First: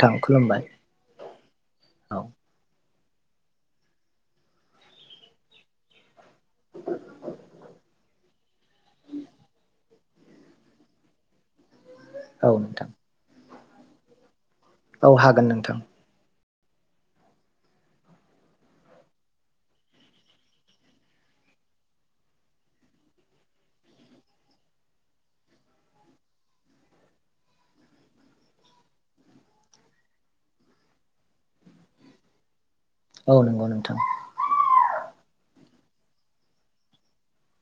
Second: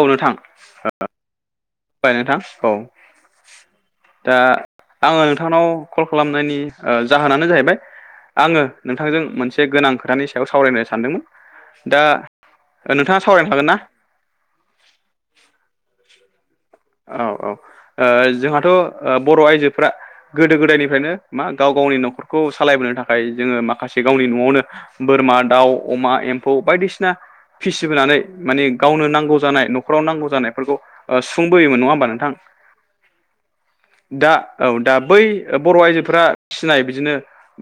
औ नोंथां औ बाय नोंथां औ दा आङो नोंथांनाव कल खालामनायनि जाहोनानो जाहैबाय आङो नोंथांजों मोनसे गोनां खोथानि सायाव सावरायनो सानदोंमोन दा औ नोंथां नोंथाङा सावरायनो हागोन ना औ हागोन नोंथां औ औ ओ जोंहाथ' ओ बर' आइजोफ्रा गोदो गोदायनिफ्रायनो मा गाव गावनि न'खरखौ सालायबोनो थाखाय जोङो माखासे गावनि न'आवनो बोरमा दाउ अमा एम्फौ बायदिसिना फिसिबोनानै माने गावनो नांगौ जानाय न'खराव नांगौ जानायफोरखौ फुं बोयोन नङा होमबा नोंथां औ नंगौ नोंथां दा औ दा बै बर' आइजोफोरा फिनाय बिदिनो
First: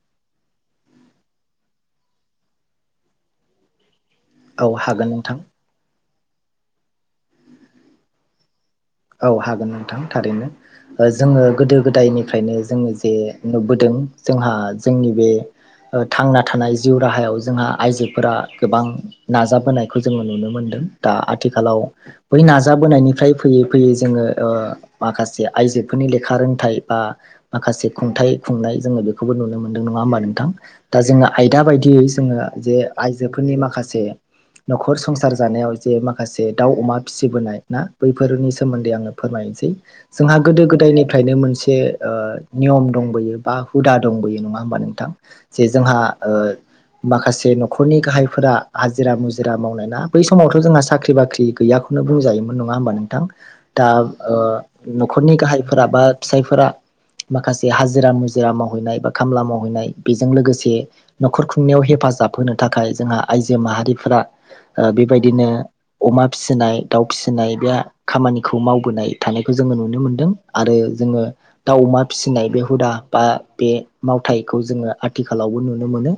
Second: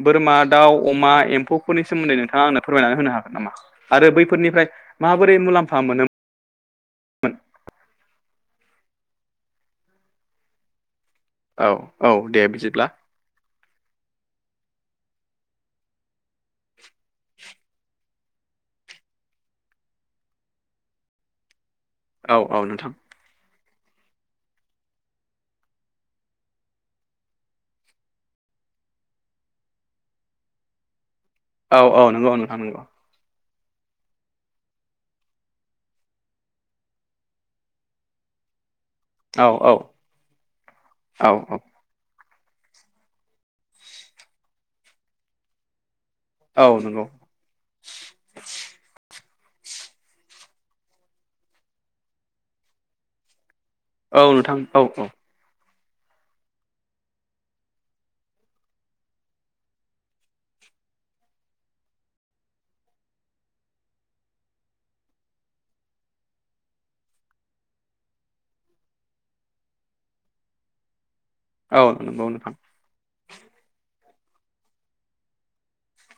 बोरमा दाउ अमा एम्फौफोरनि सोमोन्दै नोंथाङा आंनो फोरमायनानै होनो हागोन नामा आरो बै फोरनिफ्राय औ हागोन माबोरै नोंथां मुलाम्फा मोनो मोन औ हागोन नोंथां थारैनो ओ जोङो औ औ दे गोदो-गोदायनिफ्रायनो बिदिब्ला जोङो जे नुबोदों जोंहा जोंनि बे ओ थांना थानाय जिउ राहायाव जोंहा आइजोफोरा गोबां नाजाबोनायखौ जोङो नुनो मोनदों दा आथिखालाव औ बै औ नोंथां नाजाबोनायनिफ्राय फैयै फैयै जोङो ओ माखासे आइजोफोरनि लेखा रोंथारै बा माखासे खुंथाइ खुंनाय जोङो बेखौबो नुनो मोनदों नङा होमबा नोंथां? दा जोङो आयदा औ बायदियै नंगौ जोङो नोंथां जे नंगौ आइजोफोरनि माखासे न'खर संसार जानायाव जे माखासे दाउ, अमा फिसिबोनाय ना बैफोरनि सोमोन्दै आङो औ फोरमायनोसै औ जोंहा औ गोदो-गोदायनिफ्रायनो मोनसे ओ नियम दंबोयो बा हुदा दंबोयो नङा होमबा नोंथां जे जोंहा ओ औ नंगौ माखासे न' खरनि गाहायफोरा हाजिरा मुजिरा मावनाय ना बै समावथ' जोंहा साख्रि बाख्रि गैया खौनो बुंजायोम नङा होमबा नोंथां? दा औ ओ नोंथां औ औ न'खरनि गाहायफोरा बा फिसायफोरा माखासे हाजिरा मुजिरा मावहैनाय बा खामला मावहैनाय बेजों लोगोसे न'खर खुंनायाव हेफाजाब होनो थाखाय जोंहा आइजो माहारिफोरा ओ बेबायदिनो अमा फिसिनाय दाउ फिसिनाय बे खामानिखौ मावबोनाय थानायखौ जोङो नुनो मोनदों आरो जोङो दाउ, औ अमा नंगौ फिसिनाय नोंथां बे हुदा बा बे मावथायखौ जोङो आथिखालावबो नुनो मोनो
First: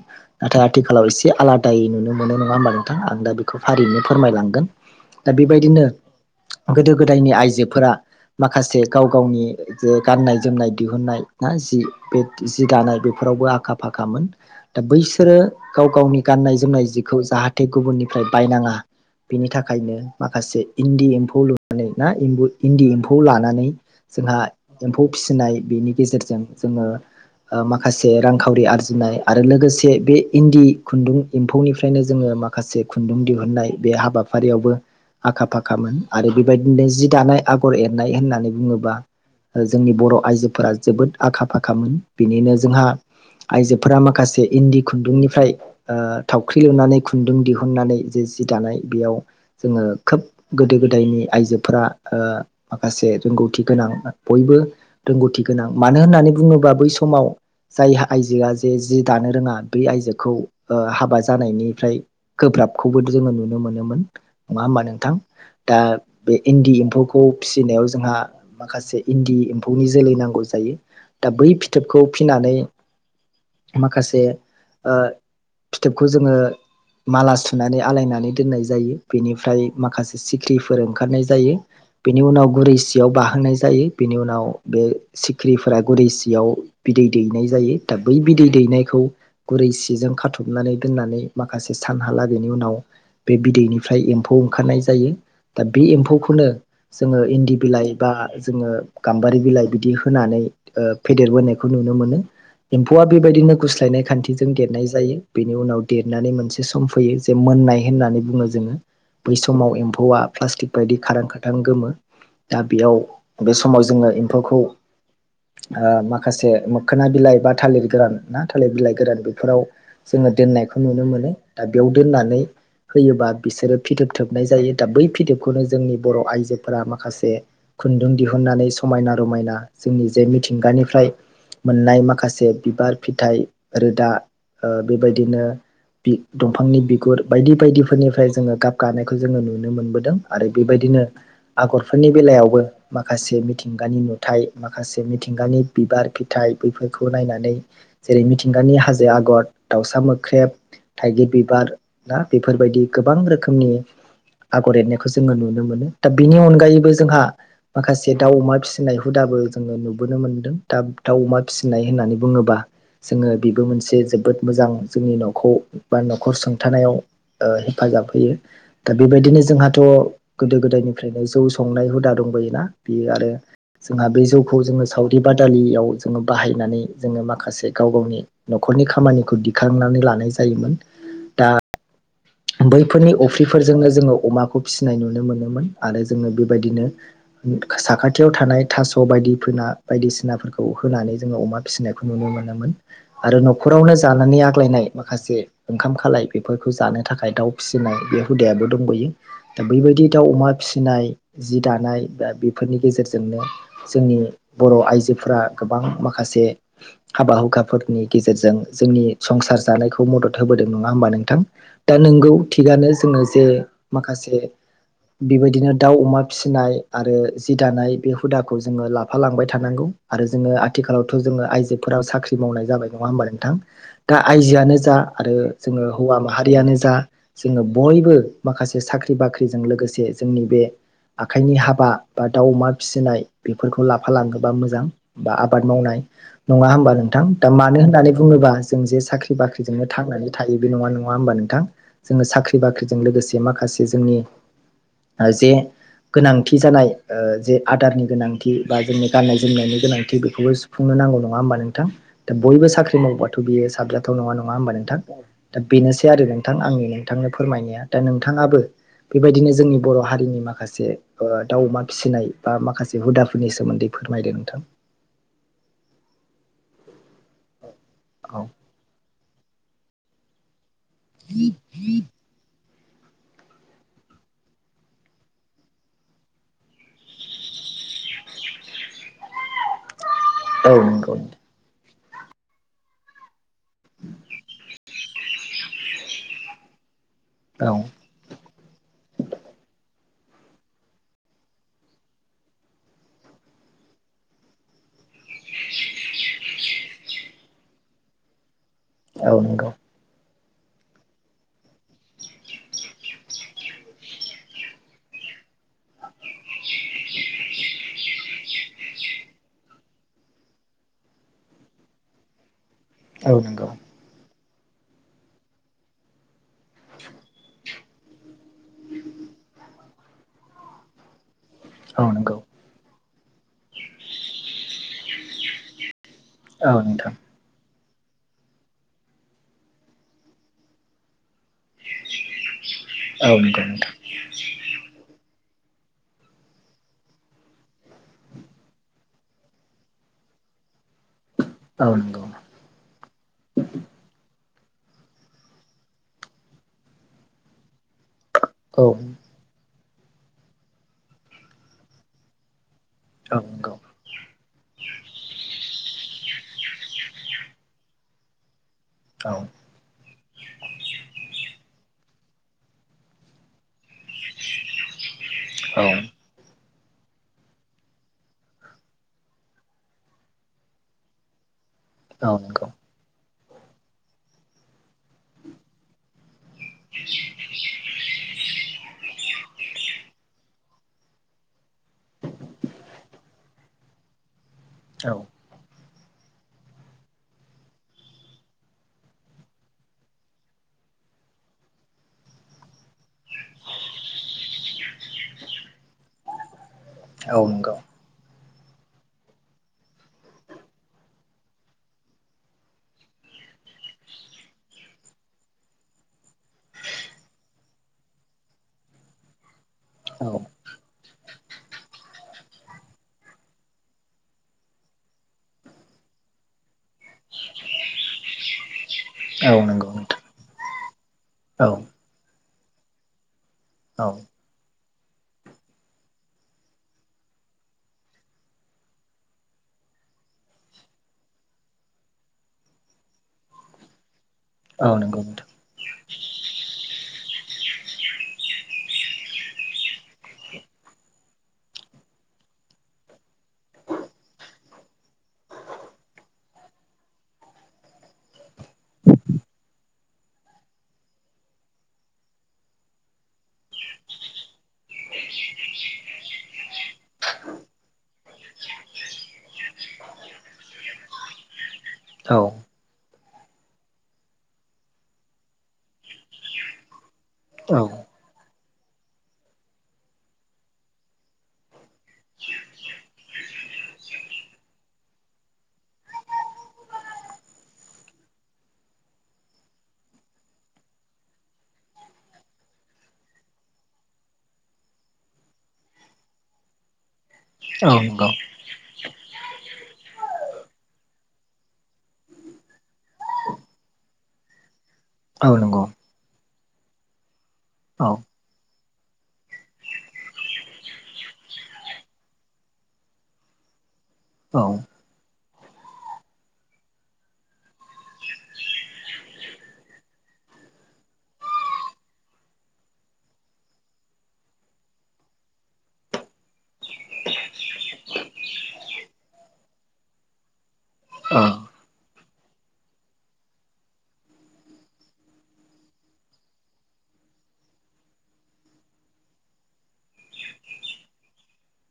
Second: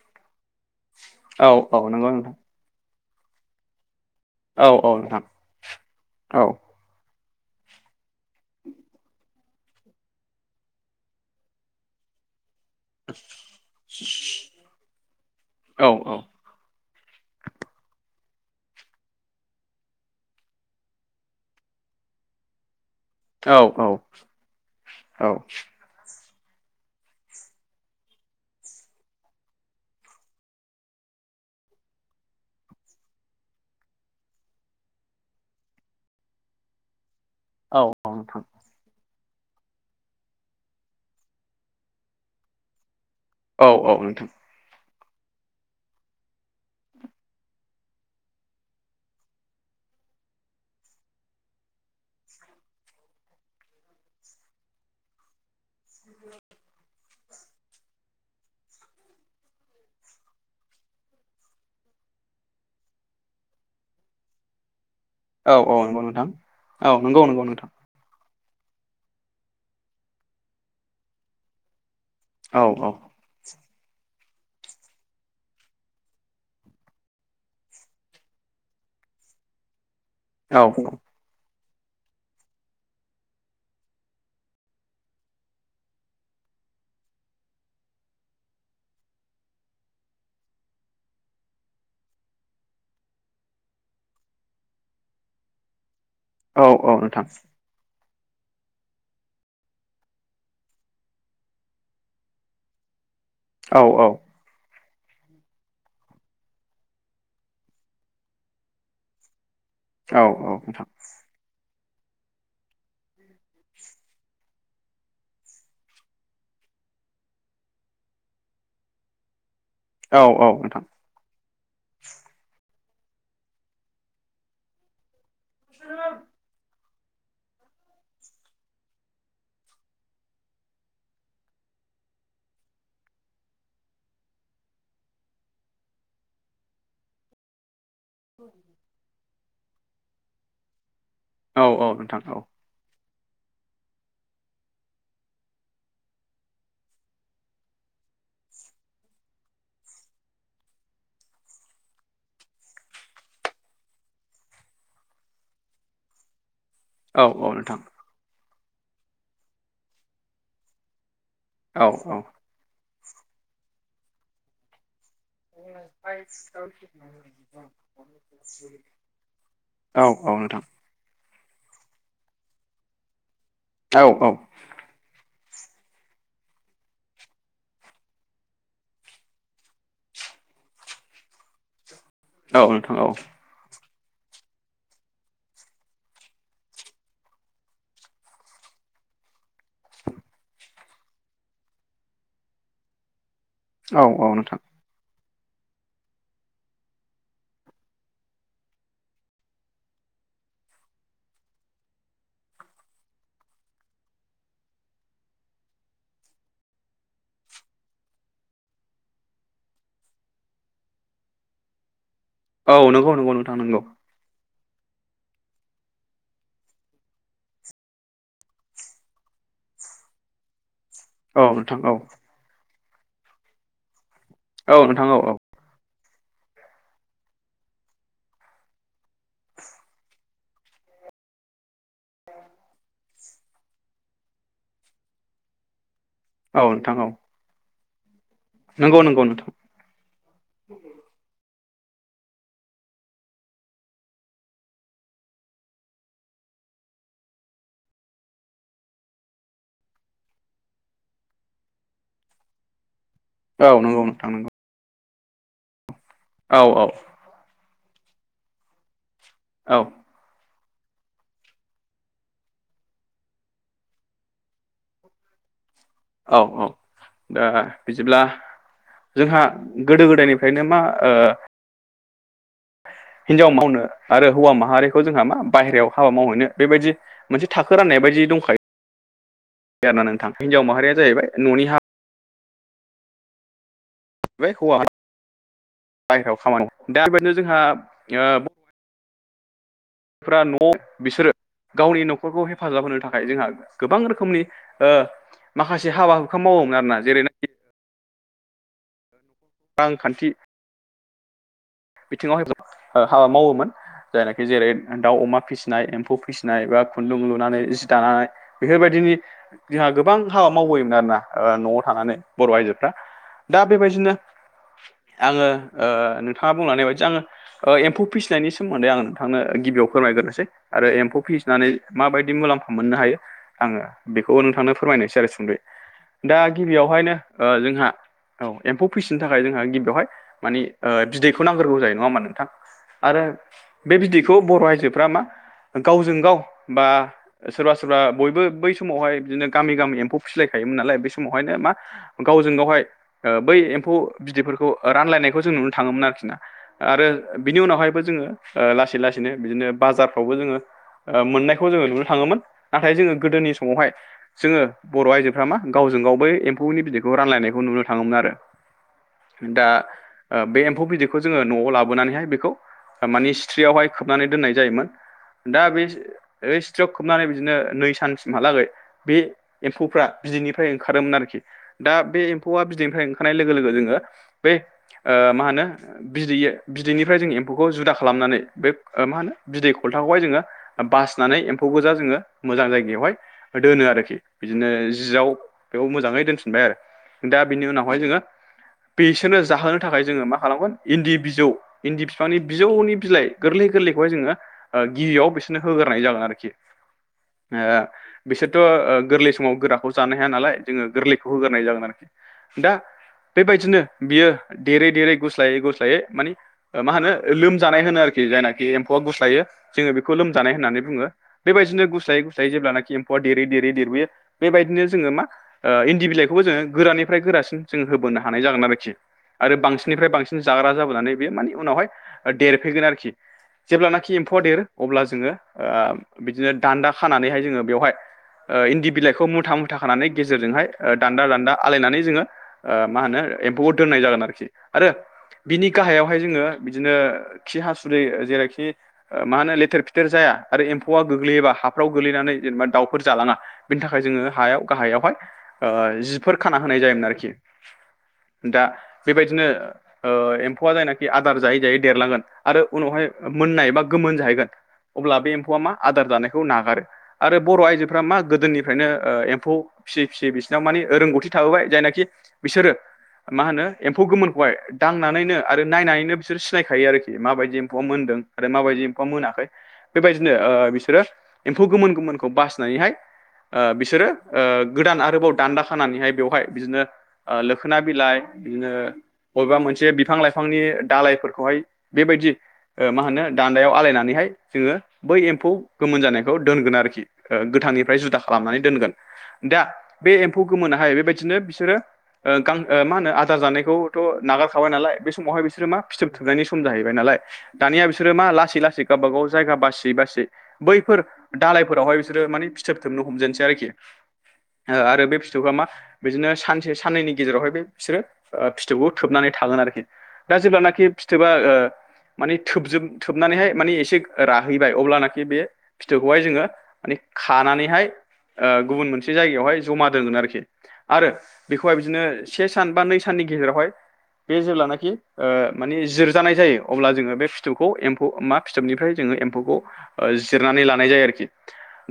नाथाय आथिखालाव एसे औ औ आलादायै नंगौ नुनो नोंथां मोनो नङा होमबा नोंथां आं दा खौ फारियैनो फोरमायलांगोन औ औ नोंथां दा बेबायदिनो औ गोदो-गोदायनि आइजोफोरा माखासे गाव गावनि जे गाननाय-जोमनाय दिहुननाय ना जि बे जि दानाय बेफोरावबो आखा-फाखामोन दा बैसोरो औ गाव गावनि गाननाय-जोमनाय जिखौ जाहा थे गुबुननिफ्राय बायनाङा बेनि थाखायनो माखासे इन्दि एम्फौ फौ लुनानै ना [unintelligible] इन्दि एम्फौ लानानै औ जोंहा एम्फौ औ फिसिनाय बेनि गेजेरजों जोङो ओ माखासे रांखावरि आरजिनाय आरो लोगोसे बे इन्दि खुन्दुं इम्फौनिफ्रायनो जोङो माखासे खुन्दुं दिहुनन्नाय बे हाबाफारियावबो आखा-फाखामोन आरो बेबायदिनो जि दानाय औ आगर औ एरनाय नोंथां होननानै बुङोबा ओ जोंनि बर' आइजोफोरा जोबोद आखा फाखामोन बिनिनो जोंहा औ औ आइजोफोरा नोंथां माखासे इन्दि खुन्दुंनिफ्राय ओ थावख्रि लुनानै खुन्दुं दिहुननानै जे जि दानाय बेयाव जोङो खोब गोदै गो दायनि आइजोफोरा ओ माखासे रोंगौथि गोनां बयबो रोंगौथि गोनां मानो होननानै बुङोबा बै समाव जाय आइजोआ जे जि दानो रोङा बे आइजोखौ ओ हाबा जानायनिफ्राय गोब्राबखौबो जोङो नुनो मोनोमोन नङा होमबा नोंथां? औ औ दा नंगौ नोंथां बे इन्दि औ नंगौ एम्फौखौ नंगौ नोंथां फिसिनायाव जों जोंहा माखासे इन्दि एम्फौनि जोलै नांगौ जायो दा बै फिथोबखौ फिनानै औ माखासे ओ फिथोबखौ जोङो माला सुनानै आलायनानै दोननाय जायो बेनिफ्राय माखासे औ सिख्रिफोर औ ओंखारनाय जायो बेनि उनाव गुरै सियाव बाहोनाय जायो बेनि उनाव बे सिख्रिफोरा गुरै सियाव बिदै दैनाय जायो दा बै बिदै दैनायखौ गुरै सिजों खाथ'बनानै दोननानै माखासे सानहालागैनि उनाव बे बिदैनिफ्राय एम्फौ ओंखारनाय जायो दा बे एम्फौखौनो औ जोङो नोंथां इन्दि बिलाइ बा जोङो गाम्बारि बिलाइ बिदि होनानै फेदेरबोनायखौ नुनो मोनो। एम्फौआ बे बादिनो औ औ गुस्लायनाय खान्थि जों देरनाय जायो बेनि उनाव देरनानै मोनसे सम फैयो जे मोननाय होननानै बुङो जोङो। बै समाव औ एम्फौआ औ प्लास्टिक नोंथां बायदि खारां खारथां गोमो। दा बेयाव बे समाव जोङो एम्फौखौ माखासे मोखोना बिलाइ बा थालिर गोरान ना थालिर बिलाइ गोरान बेफोराव औ जोङो औ दोननायखौ नोंथां नुनो मोनो दा बेयाव दोननानै होयोबा बिसोरो फिथोब थोबनाय जायो दा बै फिदोबखौनो जोंनि बर' आइजोफोरा माखासे। खुन्दुं दिहुननानै समायना रमायना जोंनि जे मिथिंगानिफ्राय मोननाय माखासे बिबार, फिथाइ रोदा बे बादिनो बि दंफांनि बि गु गुर बायदि बायदिफोरनिफ्राय जोङो गाब गानायखौ जोङो नुनो मोनबोदों आरो बेबादिनो औ औ आगरफोरनि नोंथां औ बेलायावबो माखासे मिथिंगानि नुथाइ माखासे मिथिंगानि बिबार, फिथाइ बैफोरखौ नायनानै। जेरै मिथिंगानि हाजो आगर दाउसा मोख्रेब थाइगिर बिबार ना बेफोर बायदि गोबां रोखो मनि आगर एरनायखौ जोङो नुनो मोनो दा बिनि अनगायैबो औ जोंहा औ नोंथां माखासे जे दाउ अमा फिसिनाय हुदाबो जोङो नुबोनो मोनदों दा दाउ अमा औ फिसिनाय होननानै बुङोबा। जोङो बेबो मोनसे जोबोद मोजां जोंनि न' न बा न'खर औ सोंथानायाव हेफाजाब होयो। दा बेबायदिनो जोंहाथ' औ नोंथां औ औ औ गोदो नोंथां गोदायनिफ्रायनो जौ संनाय हुदा दंबोयोना बियो आरो। औ जोंहा बे जौखौ जोङो सावरि बादालियाव जोङो बाहायनानै जोङो माखासे गाव गावनि न'खरनि खामानिखौ दिखांनानै लानाय जायोमोन। औ नोंथां बैफोरनि अफ्रिफोरजोंनो जोङो अमाखौ फिसिनाय नुनो मोनोमोन आरो जोङो बे बायदिनो साखाथियाव थानाय थास' बायदि फोना बायदिसिनाफोरखौ होनानै जोङो अमा फिसिनायखौ नुनो मोनोन आरो। न'खरावनो औ जानानै आग्लायनाय माखासे ओंखाम खालाय बेफोरखौ जानो बा थाखाय दाउ फिसिनाय बे हुदायाबो दंबावयो। दा बेबायदि दाउ अमा फिसिनाय जि दानाय बा बेफोरनि गेजेरजोंनो जोंनि बर' आइजोफोरा गोबां माखासे हाबा हुखाफोरनि गेजेरजों जोंनि संसार जानायखौ मदद होबोदों नङा होमबा नोंथां। दा नोंगौ नंगौ नोंथां नंगौ औ नोंथां औ थिगानो नोंथां औ जोङो जे माखासे बेबायदिनो दाउ अमा फिसिनाय आरो जि दानाय बे हुदाखौ जोङो लाफालांबाय थानांगौ। आरो जोङो आथिखालाव थ' जोङो आइजोफोराव साख्रि मावनाय जाबाय नङा होमबा नोंथां दा औ आइजोआनो जा आरो। जोङो हौवा माहारियानो जा जा जोङो बयबो माखासे साख्रि बाख्रिजों लोगोसे जोंनि बे आखाइनि हाबा बा दाउ अमा फिसिनाय बेफोरखौ लाफालाङोबा मोजां। बा आबाद मावनाय औ नङा होमबा औ नोंथां दा मानो होननानै बुङोबा जों नंगौ जे नंगौ साख्रि नोंथां बाख्रि। बेोंनो थांनानै थायो बे नङा नङा होनबा नोंथां जोङो साख्रि बाख्रिजों लोगोसे माखासे जोंनि जे गोनांथि जानाय जे आदारनि गोनांथि बा जोंनि गाननाय जोमनायनि गोनांथि बेखौबो। खुंनो नांगौ नङा होमबा नोंथां? दा बयबो साख्रि मावबाय थ' बियो औ नंगौ साब्लाथ' नोंथां नङा नंगौ नङा होमबा नोंथां दा बेनोसै आरो औ नोंथां आंनि नोंथांनो फोरमायनाया। दा नोंथाङाबो बेबायदिनो औ जोंनि बर' हारिनि माखासे। दाउ अमा फिसिनाय बा माखासे हुदाफोरनि सोमोन्दै फोरमायदो नोंथां। औ औ दा बिदिब्ला औ जोंहा गोदो-गोदायनिफ्रायनो मा ओ हिनजाव मावनो आरो हौवा माहारिखौ जोंहा मा बाहेरायाव हाबा मावहैनो बेबायदि मोनसे थाखो राननाय बायदि दंखायो आरोना नोंथां हिनजाव औ माहारिया नंगौ जाहैबाय न'नि हा [inaudible] बे हौवा बाहेरायाव खामानि दा बेबायदिनो जोंहा औ ओ फ्रा न' बिसोरो गावनि न'खरखौ हेफाजाब होनो थाखाय जोंहा गोबां रोखोमनि ओ माखासे हाबा हुखा मावोमोन खरोना जेरै औ नंगौ रांखान्थि बिथिङाव हाबा मावोमोन जायनाखि जेरै दाउ अमा फिसिनाय एम्फौ फिसिनाय बा खुन्दुं लुनानै जि दानाय बेफोरबायदिनि जोंहा गोबां हाबा मावबोयोमोन आरोना न'आव थानानै बर' आइजोफ्रा औ दा नंगौ बेबायदिनो आङो ओ नोंथाङा बुंलांनाय बायदि आङो ओ एम्फौ फिसिनायनि सोमोन्दै आङो नोंथांनो गिबियाव फोरमायग्रोसै आरो एम्फौ फि नानै औ माबायदि नंगौ मुलाम्फा मोननो हायो आङो बेखौबो नोंथांनो फोरमायनोसै आरो सुंदयै दा औ नोंथां गिबियावहायनो ओ जोंहा औ एम्फौ फिसिनो थाखाय जोंहा गिबियावहाय माने ओ बिदैखौ नांग्रोगौ जायो नङा होमबा नोंथां आरो औ नंगौ नोंथां बे बिदैखौ बर' आइजोफ्रा मा गावजों गाव बा सोरबा सोरबा बयबो बै समावहाय बिदिनो गामि गामि एम्फौ फिसिलायखायोन नालाय बे समावहायनो मा औ नंगौ गावजों गावहाय बै एम्फौ बिदैफोरखौ रानलायनायखौ जों नुनो थाङोमोन आरोखिना आरो बिनि उनावहायबो जोङो ओ औ लासै लासै नो बिदिनो बाजारफ्रावबो जोङो मोननायखौ जोङो नुनो थाङोमोन नाथाय जोङो गोदोनि नंगौ समावहाय जोङो बर' आइजोफोरा मा गावजों गाव बै एम्फौनि बिदैखौ रानलायनायखौ नुनो थाङोमोन आरो औ दा बे एम्फौ बिदैखौ जोङो न'आव लाबोनानैहाय बेखौ मानानि सिथ्रियावहाय खोबनानै दोननाय जायोमोन दा बे औ स्ट्रियाव खोबनानै बिदिनो नै सानसिमहालागै बे एम्फौफ्रा बिदैनिफ्राय ओंखारोमोन आरोखि दा बे औ एम्फौआ नंगौ बिदैनिफ्राय ओंखारनाय लोगो लोगो जोङो बै मा होनो बिदैया बिदैनिफ्राय जों एम्फौखौ जुदा खालामनानै बे मा होनो बिदै खलथाखौहाय जोङो बासिनानै एम्फौ गोजा जोङो मोजां जायगायावहाय दोनो आरोखि बिदिनो औ जियाव बेयाव मोजाङै दोनफिनबाय आरो दा बिनि उनावहाय जोङो बिसोरनो बेसोरनो जाहोनो थाखाय जोङो मा खालामगोन इन्दि बिजौ इन्दि बिफांनि बिजौनि बिलाइ गोरलै गोरलैखौहाय जोङो ओ गिबियाव बिसोरनो होग्रोनाय जागोन आरोखि औ नंगौ ओ बिसोरथ गोरलै समाव गोराखौ जानो हाया नालाय जोङो गोरलैखौ होग्राय जागोन आरोखि दा बेबायदिनो बियो देरै देरै गुस्लायै गुस्लायै माने मा होनो लोमजानाय होनो आरोखि जायनाखि एम्फौआ गुस्लायो जोङो बेखौ औ लोमजानाय होननानै बुङो बेबायदिनो गुस्लायै गुस्लायै जेब्लानाखि एम्फौआ देरै देरै देरबोयो बेबायदिनो जोङो मा ओ इन्दि बिलाइखौबो जोङो गोरानिफ्राय गोरासिन जों होबोनो हानाय जागोन आरोखि औ आरो नंगौ बांसिननिफ्राय नोंथां बांसिन जाग्रा जाबोनानै बेयो मानि औ उनावहाय देरफैगोन आरोखि औ जेब्लानाखि एम्फौवा देर अब्ला जोङो बिदिनो दान्दा खानानैहाय जोङो बेयावहाय ओ इन्दि बिलाइखौ मुथा मुथााखानानै गेजेरजोंहाय दान्दा दान्दा आलायनानै जोङो आ मा होनो एम्फौआव दोननाय जागोन आरोखि आरो औ नंगौ नोंथां बिनि गाहायावहाय जोङो बिदिनो खि हासुदै जेरैखि मा होनो लेथेर फेथेर जाया आरो एम्फौआ गोग्लैयोबा हाफ्राव गोग्लैनानै जेनेबा दाउफोर जालाङा बिनि थाखाय जोङो हायाव गाहायावहाय ओ जिफोर खाना होनाय जायोमोन आरोखि दा बेबायदिनो ओ एम्फौआ जायनाखि आदार जायै जायै देरलांगोन आरो उनावहाय मोननाय बा गोमोन जाहैगोन अब्ला बे एम्फौआ मा आदार जानायखौ नागारो आरो बर' आइजोफ्रा मा गोदोनिफ्रायनो एम्फौ फियै फियै बिसोरनाव माने रोंगौथि थाहोबाय जायनाखि औ बिसोरो मा होनो एम्फौ गोमोनखौहाय दांनानैनो आरो नायनानैनो बिसोर सिनायखायो आरोखि माबायदि औ एम्फौआ मोनदों आरो माबायदि एम्फौआ मोनाखै बेबायदिनो ओ बिसोरो एम्फौ गोमोन गोमोनखौ बासिनानैहाय ओ बिसोरो गोदान आरोबाव दान्दा खानानैहाय बेवहाय बिदिनो लोखोना बिलाइ बिदिनो बबेबा मोनसे बिफां लाइफांनि दालायफोरखौहाय बेबायदि ओ मा होनो दान्दायाव आलायनानैहाय जोङो बै एम्फौ गोमोन जानायखौ दोनगोन आरोखि ओ औ गोथांनिफ्राय जुदा नंगौ खालामनानै दोनगोन दा बे एम्फौ गोमोनाहाय बेबायदिनो बिसोरो मा होन आदार जानायखौथ' नागारखाबाय नालाय बे समावहाय औ बिसोरो मा नंगौ फिथोब थोबनायनि सम जाहैबाय नालाय दानिया औ बिसोरो मा लासै लासै गावबा गाव जायगा बासि बासि बैफोर दालायफोरावहाय बिसोरो माने फिथोब थोबजेननो हमजेनसै आरोखि औ ओ आरो बे फिथौखौ मा बिदिनो सानसे साननैनि गेजेरावहाय बे बिसोरो ओ फिथोबखौ थोबनानै थागोन आरोखि दा जेब्लानाखि फिथोबा माने थोबजोब थोबनानैहाय माने एसे राहैबाय अब्लानाखि बे फिथोबखौहाय जोङो माने खानानैहाय ओ गुबुन मोनसे जायगायावहाय जमा दोनगोन आरोखि आरो बेखौहाय बिदिनो से सान बा नै साननि गेजेरावहाय बे जेब्लानाखि ओ माने जिरजानाय जायो अब्ला जोङो बे फिथोबखौ एम्फौ मा फिथोबनिफ्राय जोङो एम्फौखौ ओ जिरनानै लानाय जायो आरोखि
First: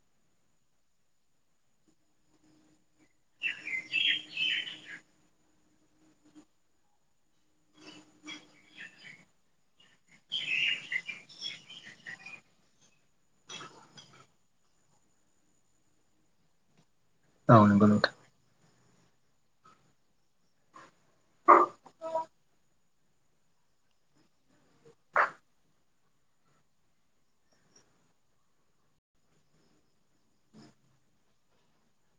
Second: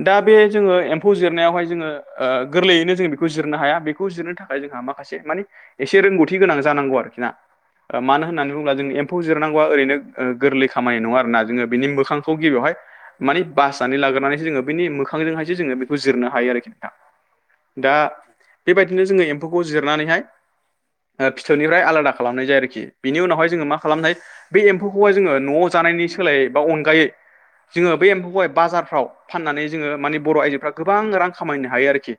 दा बे जोङो एम्फौ जिरनायावहाय जोङो ओ गोरलैयैनो जोंङो बेखौ जिरनो हाया बेखौ जिरनो थाखाय जोंहा माखासे माने एसे रोंगौथि गोनां जानांगौ आरोखि ना मानो होननानै बुोब्ला जों एम्फौ जिरनांगौआ ओरैनो ओ गोरलै खामानि नङा आरो ना जोङो बिनि मोखांखौ गिबियावहाय माने बासिनानै लागोनानैसो जोङो बेनि मोखांजोंहायसो जोङो बेखौ जिरनो हायो आरोखि नोंथां औ नंगौ दा नोंथां बेबायदिनो जोङो एम्फौखौ जिरनानैहाय ओ फिथोबनिफ्राय आलादा खालामनाय जायो आरोखि बिनि उनावहाय जोङो मा खालामनाय बे एम्फौखौहाय जोङो न'आव जानायनि सोलायै बा अनगायै जोङो बे एम्फौखौहाय बाजारफ्राव फाननानै जोङो माने बर' आयजोफ्रा गोबां रां खामायनो हायो आरोखि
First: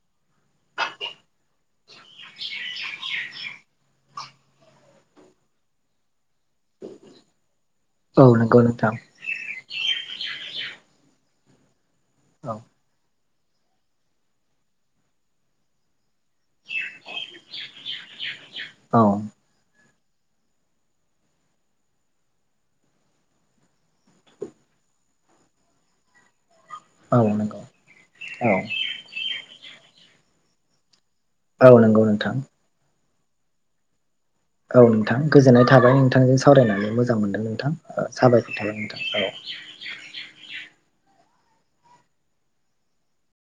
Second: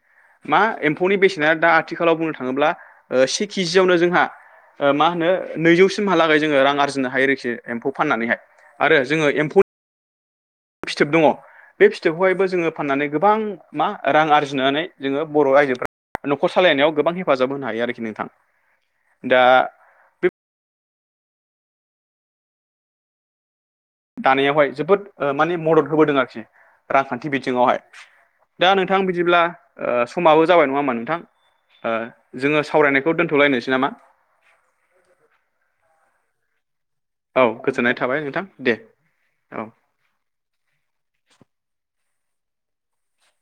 मा एम्फौनि बेसेना दा आथिखालाव बुंनो थाङोब्ला ओ सिस केजियावनो जोंहा ओ मा होनो नैजौसिमहालागै जोङो रां आरजिनो हायो आरोखि एम्फौ औ फाननानैह नंगौ नोंथां आरो जोङो एम्फौ फिथोब दङ बे फिथोबखौहायबो औ जोङो फाननानै गोबां मा रां आरजिनानै जोङो बर' आइजोफ्रा न'खर सालायनायाव गोबां हेफाजाब होनो हायो आरोखि नोंथां औ दा दानायावहाय जोबोद ओ माने मदद होबोदों आरोखि औ रांखान्थि नंगौ बिथिङावहाय औ दा नोंथां बिदिब्ला ओ समाबो जाबाय नङाामा नोंथां औ ओ नंगौ नोंथां जोङो सावरायनायखौ दोनथ'लायनोसै नामा औ नोंथां गोजोननाय थाबाय नोंथांजों सावरायनानै मोजां मोजां मोनदों औ गोजोननाय नोंथां थाबाय नोंथां साबायखर दे थाबाय नोंथां औ